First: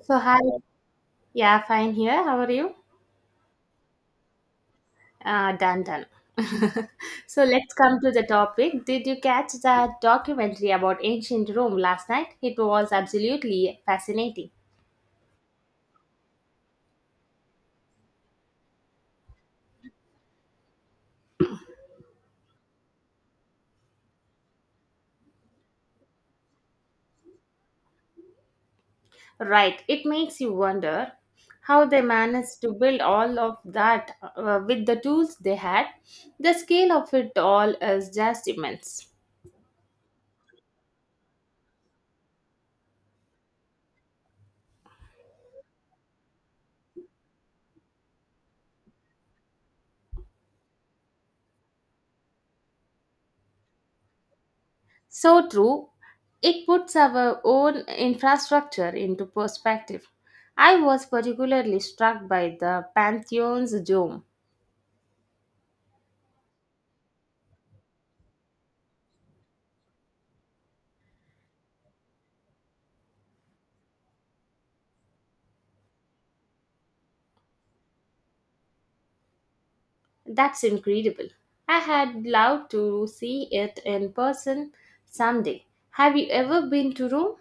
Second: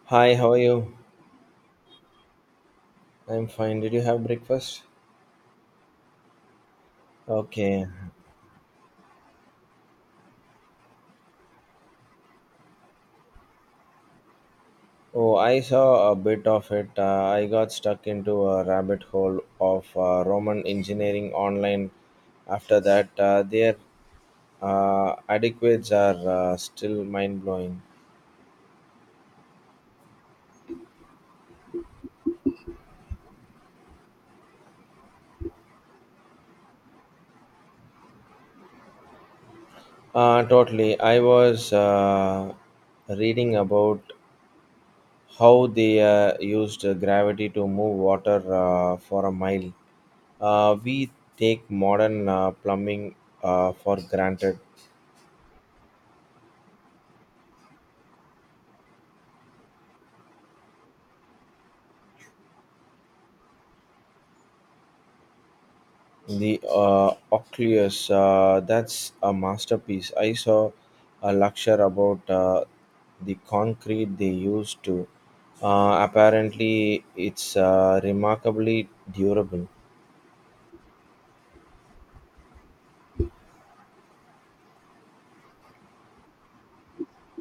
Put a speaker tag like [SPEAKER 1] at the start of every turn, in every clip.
[SPEAKER 1] So
[SPEAKER 2] Hi,
[SPEAKER 1] hi,
[SPEAKER 2] how are you?
[SPEAKER 1] yeah, fine here. How are you?
[SPEAKER 2] I'm fine. Did you have breakfast?
[SPEAKER 1] Done. So let's
[SPEAKER 2] Okay.
[SPEAKER 1] come to the topic. Did you catch that documentary about ancient Rome last night? It was absolutely fascinating.
[SPEAKER 2] Oh, I saw a bit of it. I got stuck into a rabbit hole of Roman engineering online. After that, their adequates are still mind blowing.
[SPEAKER 1] Right, it makes you wonder how they managed to build all of that with the tools they had. The scale of it all is just immense.
[SPEAKER 2] Totally. I was reading about how they used gravity to move water for a mile. We take modern plumbing for granted.
[SPEAKER 1] So true. It puts our own infrastructure into perspective. I was particularly struck by the Pantheon's dome.
[SPEAKER 2] The Oculus, that's a masterpiece. I saw a lecture about the concrete they used to. Apparently, it's remarkably durable.
[SPEAKER 1] That's incredible. I had loved to see it in person someday. Have you ever been to Rome?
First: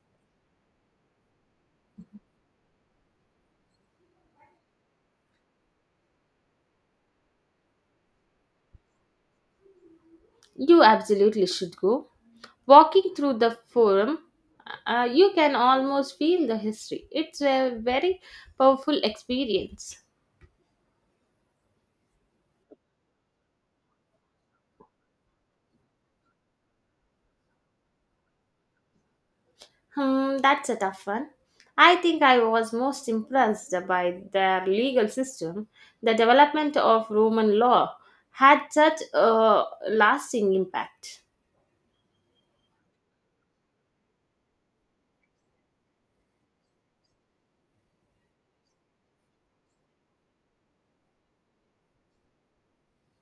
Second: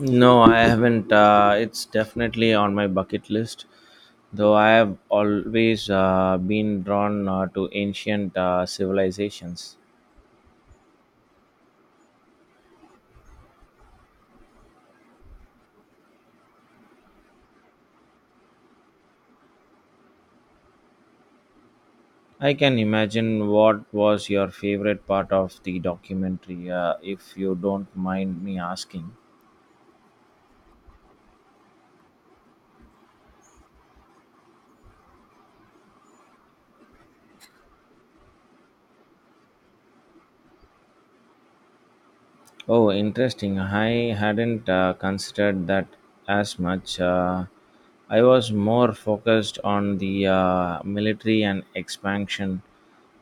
[SPEAKER 2] No, I haven't. It's definitely on my bucket list, though I have always been drawn to ancient civilizations.
[SPEAKER 1] You absolutely should go. Walking through the forum, you can almost feel the history. It's a very powerful experience.
[SPEAKER 2] I can imagine. What was your favorite part of the documentary, if you don't mind me asking?
[SPEAKER 1] Hmm, that's a tough one. I think I was most impressed by their legal system. The development of Roman law had such a lasting impact.
[SPEAKER 2] Oh, interesting. I hadn't considered that as much. I was more focused on the military and expansion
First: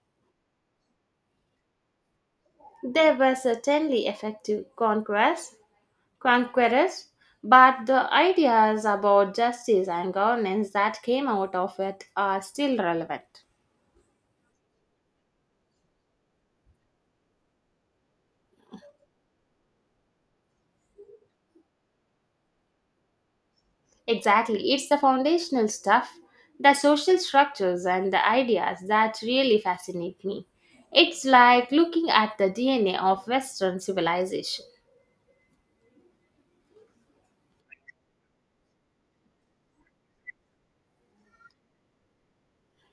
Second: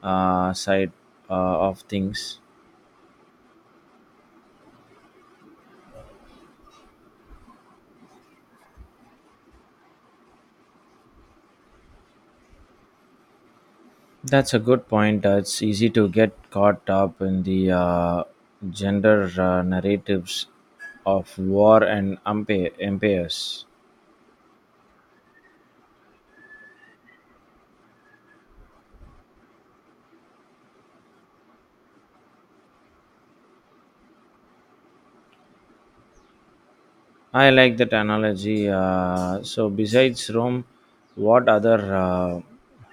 [SPEAKER 2] side uh, of things.
[SPEAKER 1] They were certainly effective conquerors, but the ideas about justice and governance that came out of it are still relevant.
[SPEAKER 2] That's a good point. It's easy to get caught up in the gender narratives of war and empires.
[SPEAKER 1] Exactly. It's the foundational stuff, the social structures and the ideas that really fascinate me. It's like looking at the DNA of Western civilization.
[SPEAKER 2] I like that analogy. So, besides Rome, what other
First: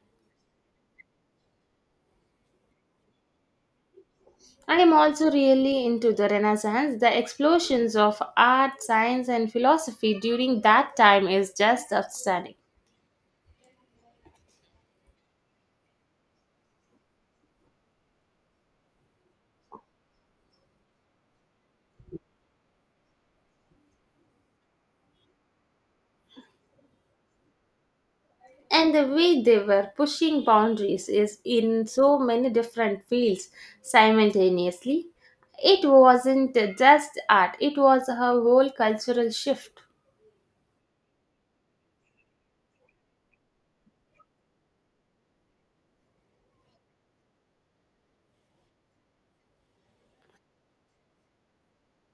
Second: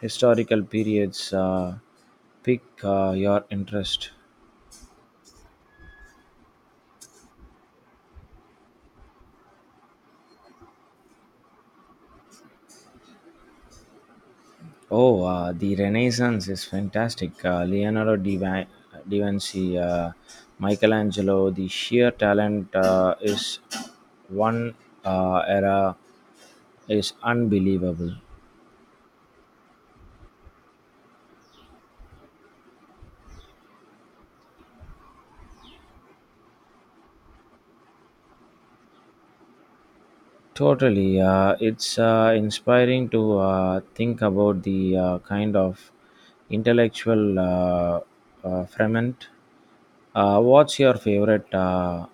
[SPEAKER 2] historical periods pique your interest?
[SPEAKER 1] And I'm also really into the Renaissance. The explosions of art, science, and philosophy during that time is just outstanding.
[SPEAKER 2] Oh, the Renaissance is fantastic. Leonardo da Vinci, Michelangelo, the sheer talent is one era is unbelievable.
[SPEAKER 1] And the way they were pushing boundaries is in so many different fields simultaneously. It wasn't just art, it was a whole cultural shift.
[SPEAKER 2] Totally. It's inspiring to think about the kind of intellectual ferment. What's your favorite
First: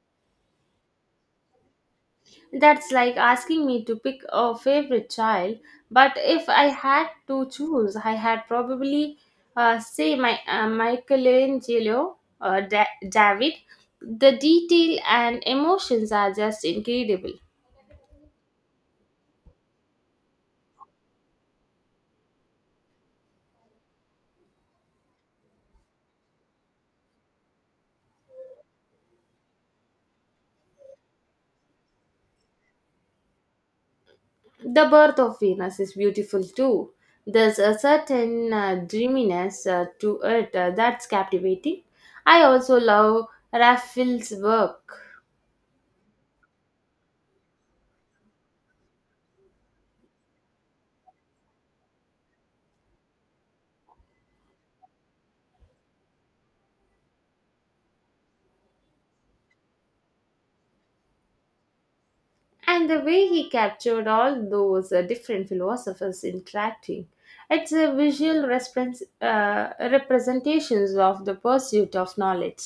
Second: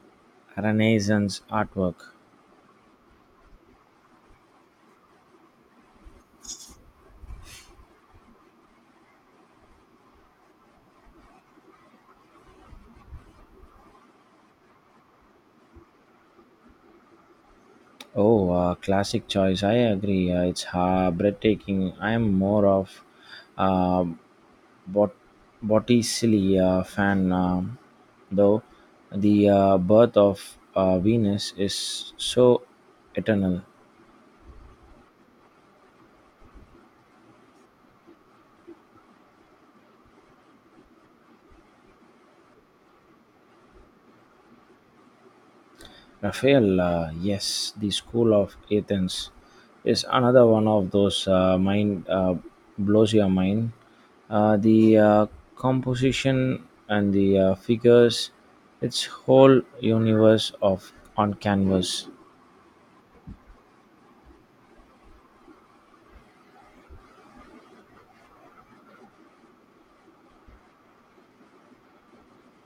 [SPEAKER 2] Renaissance artwork?
[SPEAKER 1] That's like asking me to pick a favorite child, but if I had to choose, I had probably say my Michelangelo David. The detail and emotions are just incredible.
[SPEAKER 2] Oh, classic choice. I agree. It's breathtaking. I'm more of uh, Bot- Botticelli fan, though. The birth of Venus is so eternal.
[SPEAKER 1] The birth of Venus is beautiful too. There's a certain dreaminess to it that's captivating. I also love Raphael's work
[SPEAKER 2] Raphael, yes, the School of Athens is another one of those mind blows your mind. The composition and the figures, its whole universe of on canvas.
[SPEAKER 1] and the way he captured all those different philosophers interacting. It's a visual representations of the pursuit of knowledge.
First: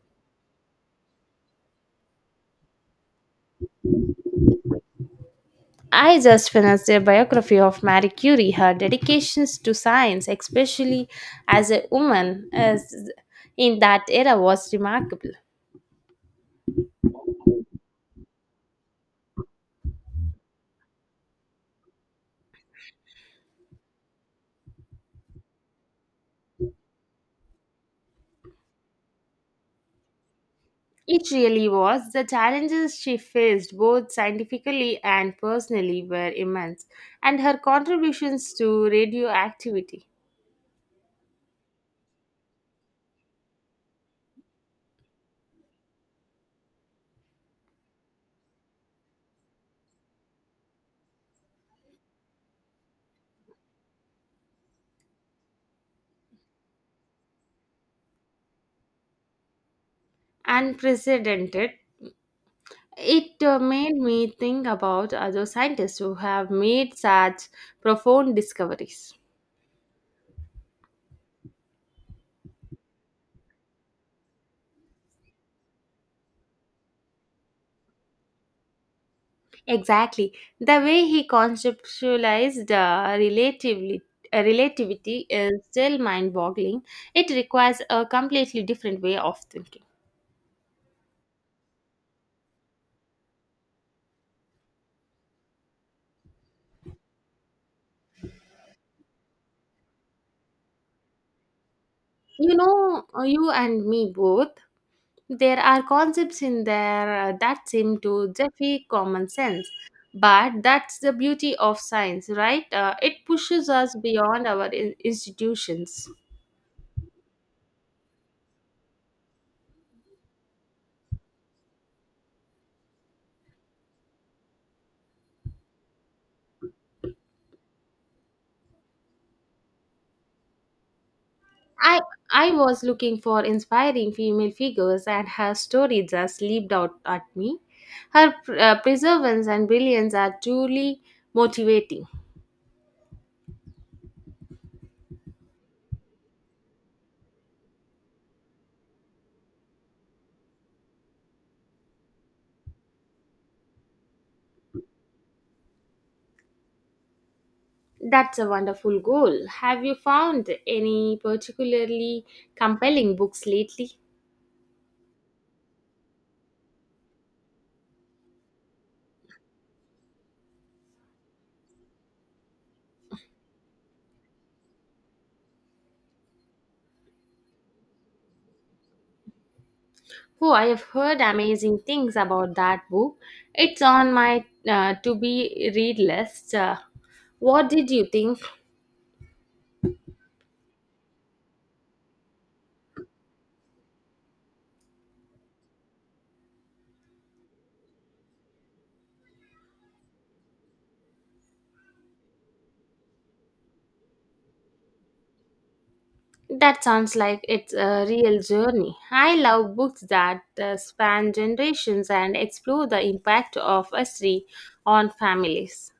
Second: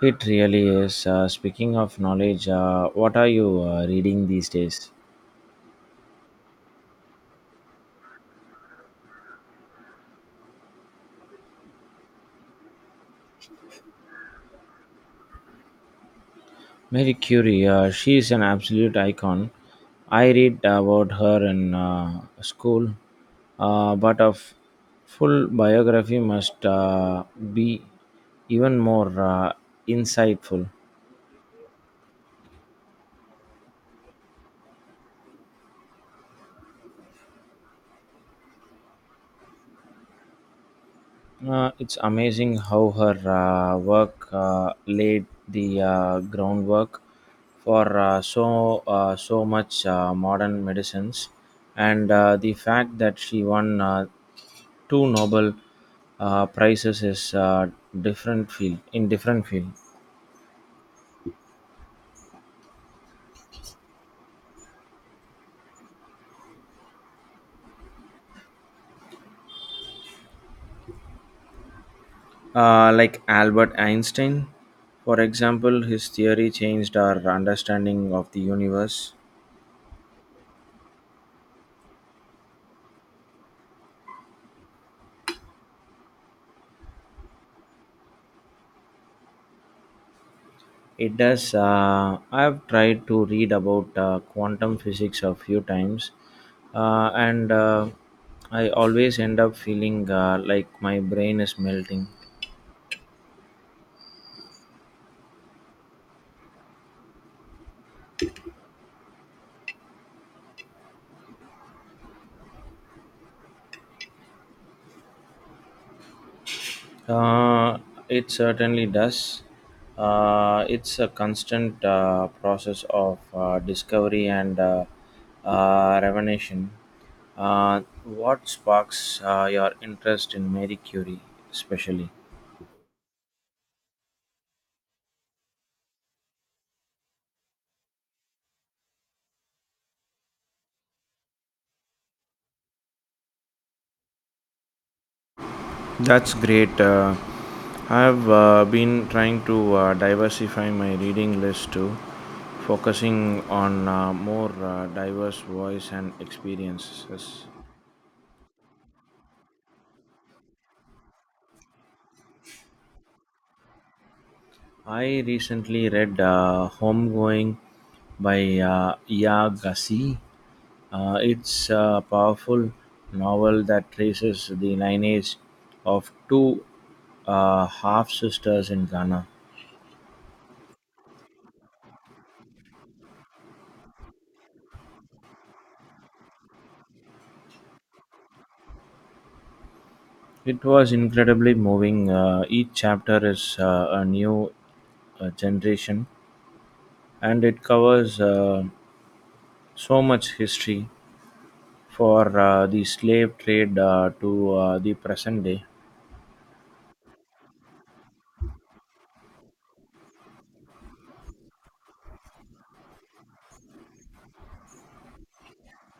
[SPEAKER 2] It really is. Speaking of knowledge, what are you reading these days?
[SPEAKER 1] I just finished a biography of Marie Curie. Her dedications to science, especially as a woman as in that era, was remarkable.
[SPEAKER 2] Marie Curie, she is an absolute icon. I read about her in school, but a full biography must be even more insightful.
[SPEAKER 1] It really was. The challenges she faced, both scientifically and personally, were immense, and her contributions to radioactivity
[SPEAKER 2] It's amazing how her work laid the groundwork for so much modern medicines, and the fact that she won two Nobel prizes is different field.
[SPEAKER 1] unprecedented. It made me think about other scientists who have made such profound discoveries.
[SPEAKER 2] Like Albert Einstein, for example, his theory changed our understanding of the universe.
[SPEAKER 1] Exactly. The way he conceptualized relativity is still mind boggling. It requires a completely different way of thinking.
[SPEAKER 2] It does. I've tried to read about quantum physics a few times, and I always end up feeling like my brain is melting.
[SPEAKER 1] You know, you and me both, there are concepts in there that seem to defy common sense. But that's the beauty of science, right? It pushes us beyond our institutions.
[SPEAKER 2] Uh, it certainly does. It's a constant process of discovery and revelation. What sparks your interest in Mary Curie,
[SPEAKER 1] I
[SPEAKER 2] especially?
[SPEAKER 1] I was looking for inspiring female figures, and her story just leaped out at me. Her perseverance and brilliance are truly motivating.
[SPEAKER 2] That's great. I've been trying to diversify my reading list too, focusing on more diverse voice and experiences.
[SPEAKER 1] That's a wonderful goal. Have you found any particularly compelling books lately?
[SPEAKER 2] I recently read Homegoing by Iyagasi. It's a powerful novel that traces the lineage of two half sisters in Ghana.
[SPEAKER 1] Oh, I have heard amazing things about that book. It's on my to be read list. What did you think?
[SPEAKER 2] It was incredibly moving. Each chapter is a new generation and it covers so much history for the slave trade to the present day.
[SPEAKER 1] That sounds like it's a real journey. I love books that span generations and explore the impact of history on families.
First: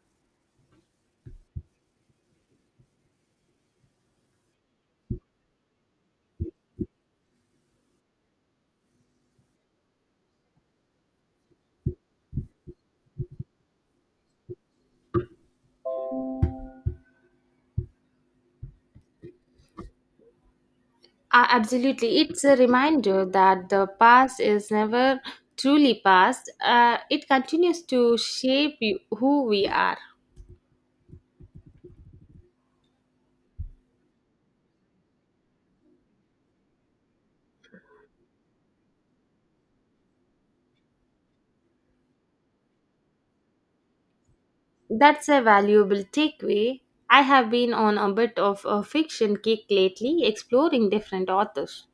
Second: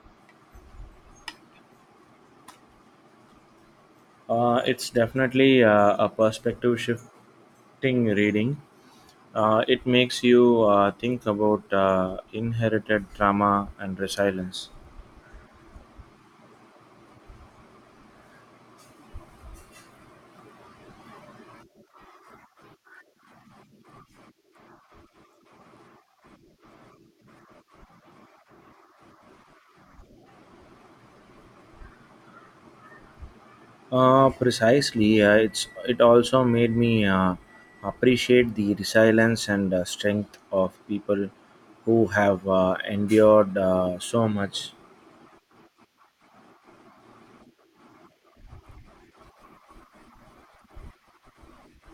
[SPEAKER 2] It's definitely a perspective shifting reading. It makes you think about inherited trauma and resilience.
[SPEAKER 1] Absolutely, it's a reminder that the past is never truly past. It continues to shape you, who we are.
[SPEAKER 2] Precisely, it also made me appreciate the resilience and strength of people who have endured so much.
[SPEAKER 1] That's a valuable takeaway. I have been on a bit of a fiction kick lately, exploring different authors.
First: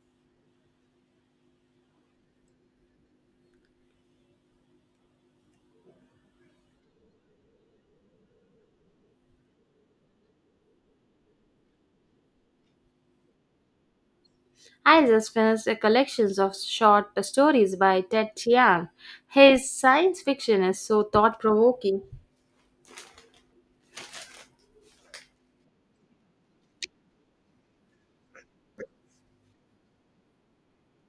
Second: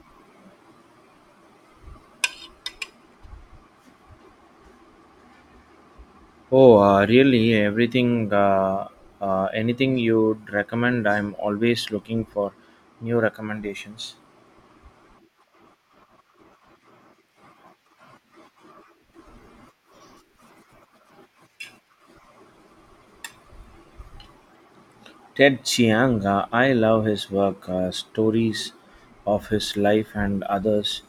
[SPEAKER 2] Oh, really? Everything, anything you'd recommend? I'm always looking for new recommendations.
[SPEAKER 1] I just finished a collection of short stories by Ted Chiang. His science fiction is so thought provoking.
[SPEAKER 2] Ted Chiang, I love his work. Stories of His Life and Others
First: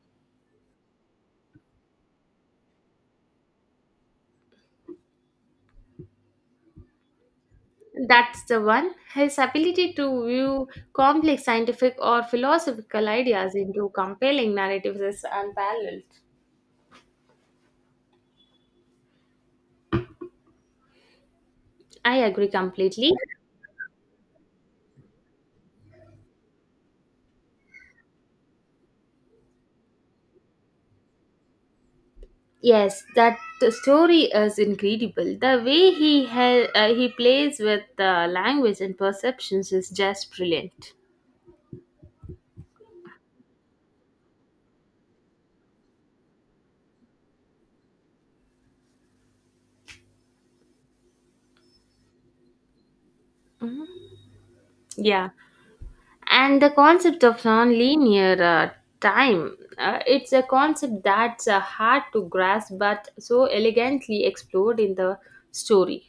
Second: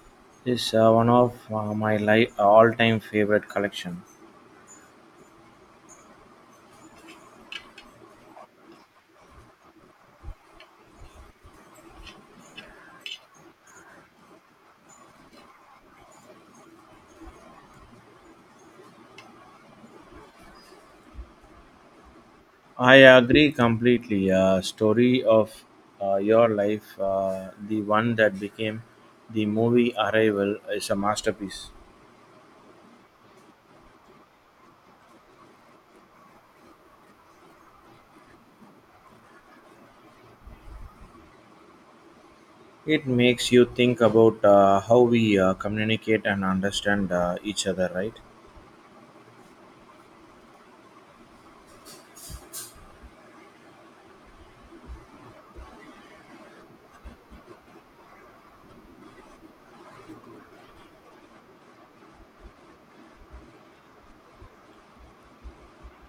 [SPEAKER 2] is one of my all-time favorite collection.
[SPEAKER 1] That's the one. His ability to view complex scientific or philosophical ideas into compelling narratives is unparalleled. I agree
[SPEAKER 2] I
[SPEAKER 1] completely.
[SPEAKER 2] agree completely. Story of Your Life, the one that became the movie Arrival, is a masterpiece.
[SPEAKER 1] Yes, that story is incredible. The way he he plays with the language and perceptions is just brilliant.
[SPEAKER 2] It makes you think about how we communicate and understand each other, right?
[SPEAKER 1] Yeah. And the concept of nonlinear time it's a concept that's hard to grasp but so elegantly explored in the story.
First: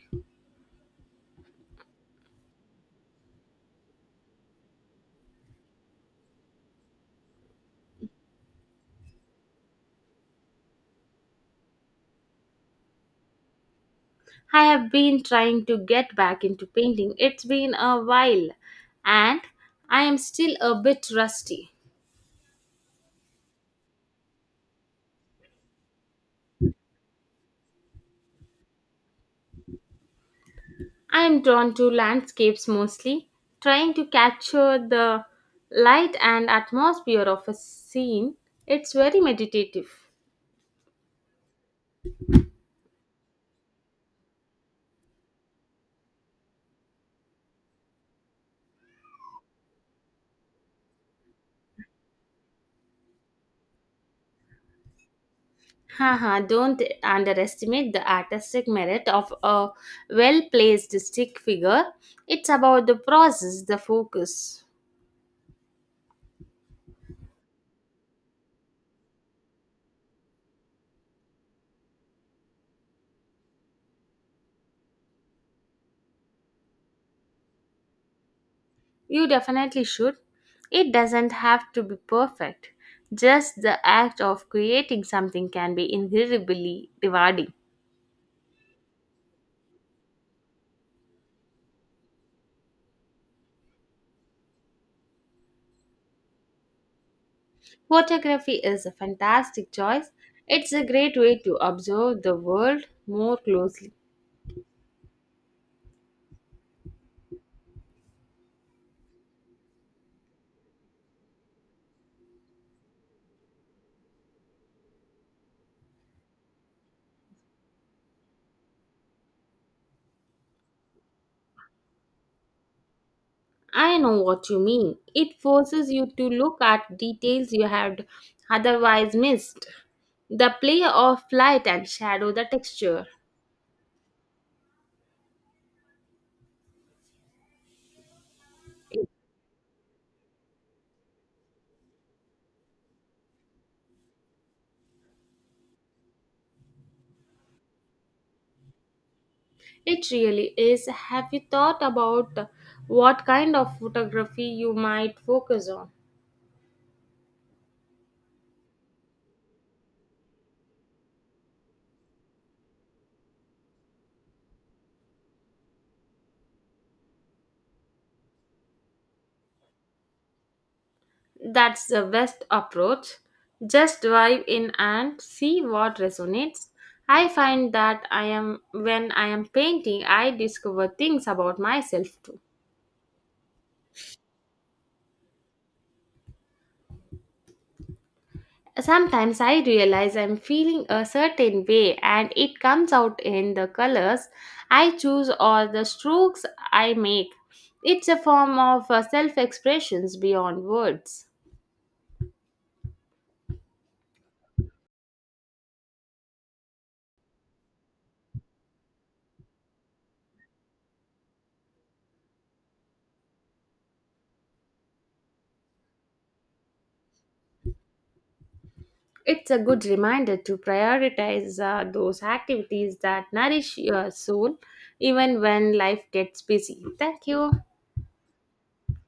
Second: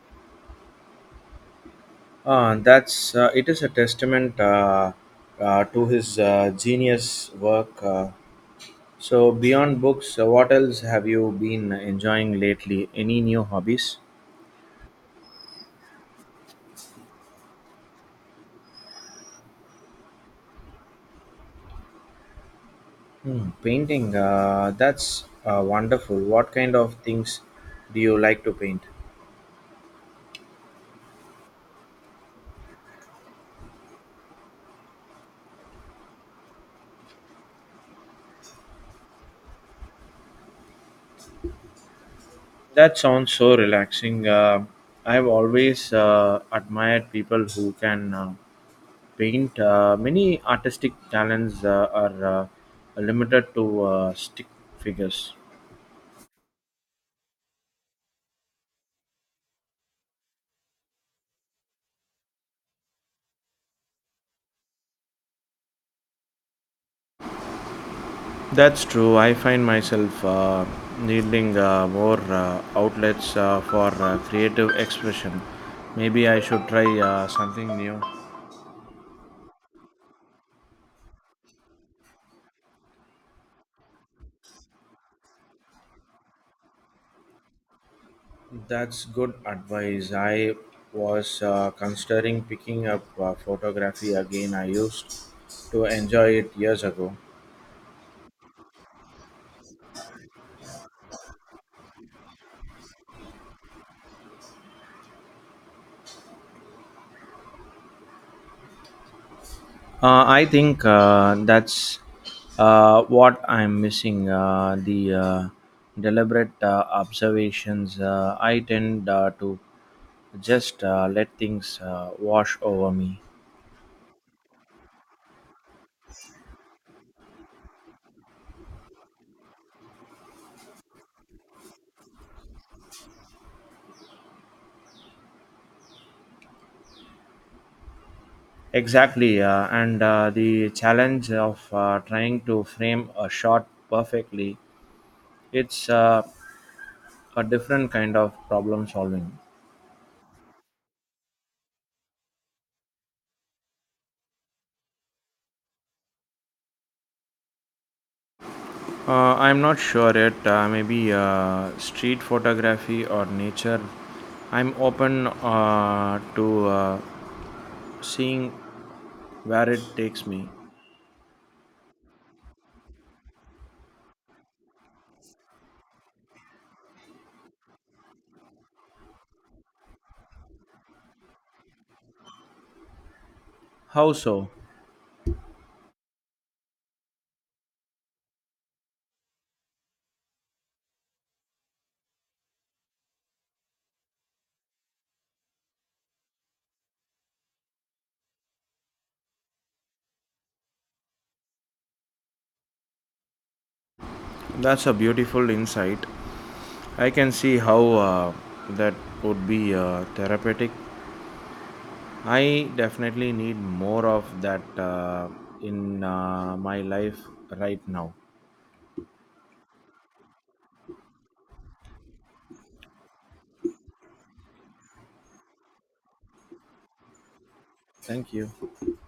[SPEAKER 2] That's It is a testament to his genius work. So beyond books, what else have you been enjoying lately? Any new hobbies?
[SPEAKER 1] I have been trying to get back into painting. It's been a while, and I am still a bit rusty.
[SPEAKER 2] Hmm, painting. That's wonderful. What kind of things do you like to paint?
[SPEAKER 1] I am drawn to landscapes mostly, trying to capture the light and atmosphere of a scene. It's very meditative.
[SPEAKER 2] That sounds so relaxing. I've always admired people who can paint. Many artistic talents are limited to stick figures.
[SPEAKER 1] Haha, don't underestimate the artistic merit of a well placed stick figure. It's about the process, the focus.
[SPEAKER 2] That's true. I find myself needing more outlets for creative expression. Maybe I should try something new.
[SPEAKER 1] You definitely should. It doesn't have to be perfect. Just the act of creating something can be incredibly rewarding.
[SPEAKER 2] That's good advice. I was considering picking up photography again. I used to enjoy it years ago.
[SPEAKER 1] Photography is a fantastic choice. It's a great way to observe the world more closely.
[SPEAKER 2] I think that's what I'm missing the deliberate observations. I tend to just let things wash over me.
[SPEAKER 1] I know what you mean. It forces you to look at details you had otherwise missed. The play of light and shadow, the texture.
[SPEAKER 2] Exactly, and the challenge of trying to frame a shot perfectly, it's a different kind of problem solving.
[SPEAKER 1] It really is. Have you thought about what kind of photography you might focus on?
[SPEAKER 2] I'm not sure yet, maybe street photography or nature. I'm open to seeing where it takes me.
[SPEAKER 1] That's the best approach. Just dive in and see what resonates. I find that I am when I am painting, I discover things about myself too.
[SPEAKER 2] How so?
[SPEAKER 1] Sometimes I realize I'm feeling a certain way and it comes out in the colors I choose or the strokes I make. It's a form of self expressions beyond words.
[SPEAKER 2] That's a beautiful insight. I can see how that would be therapeutic. I definitely need more of that in my life right now.
[SPEAKER 1] It's a good reminder to prioritize those activities that nourish your soul even when life gets busy. Thank you.
[SPEAKER 2] Thank you.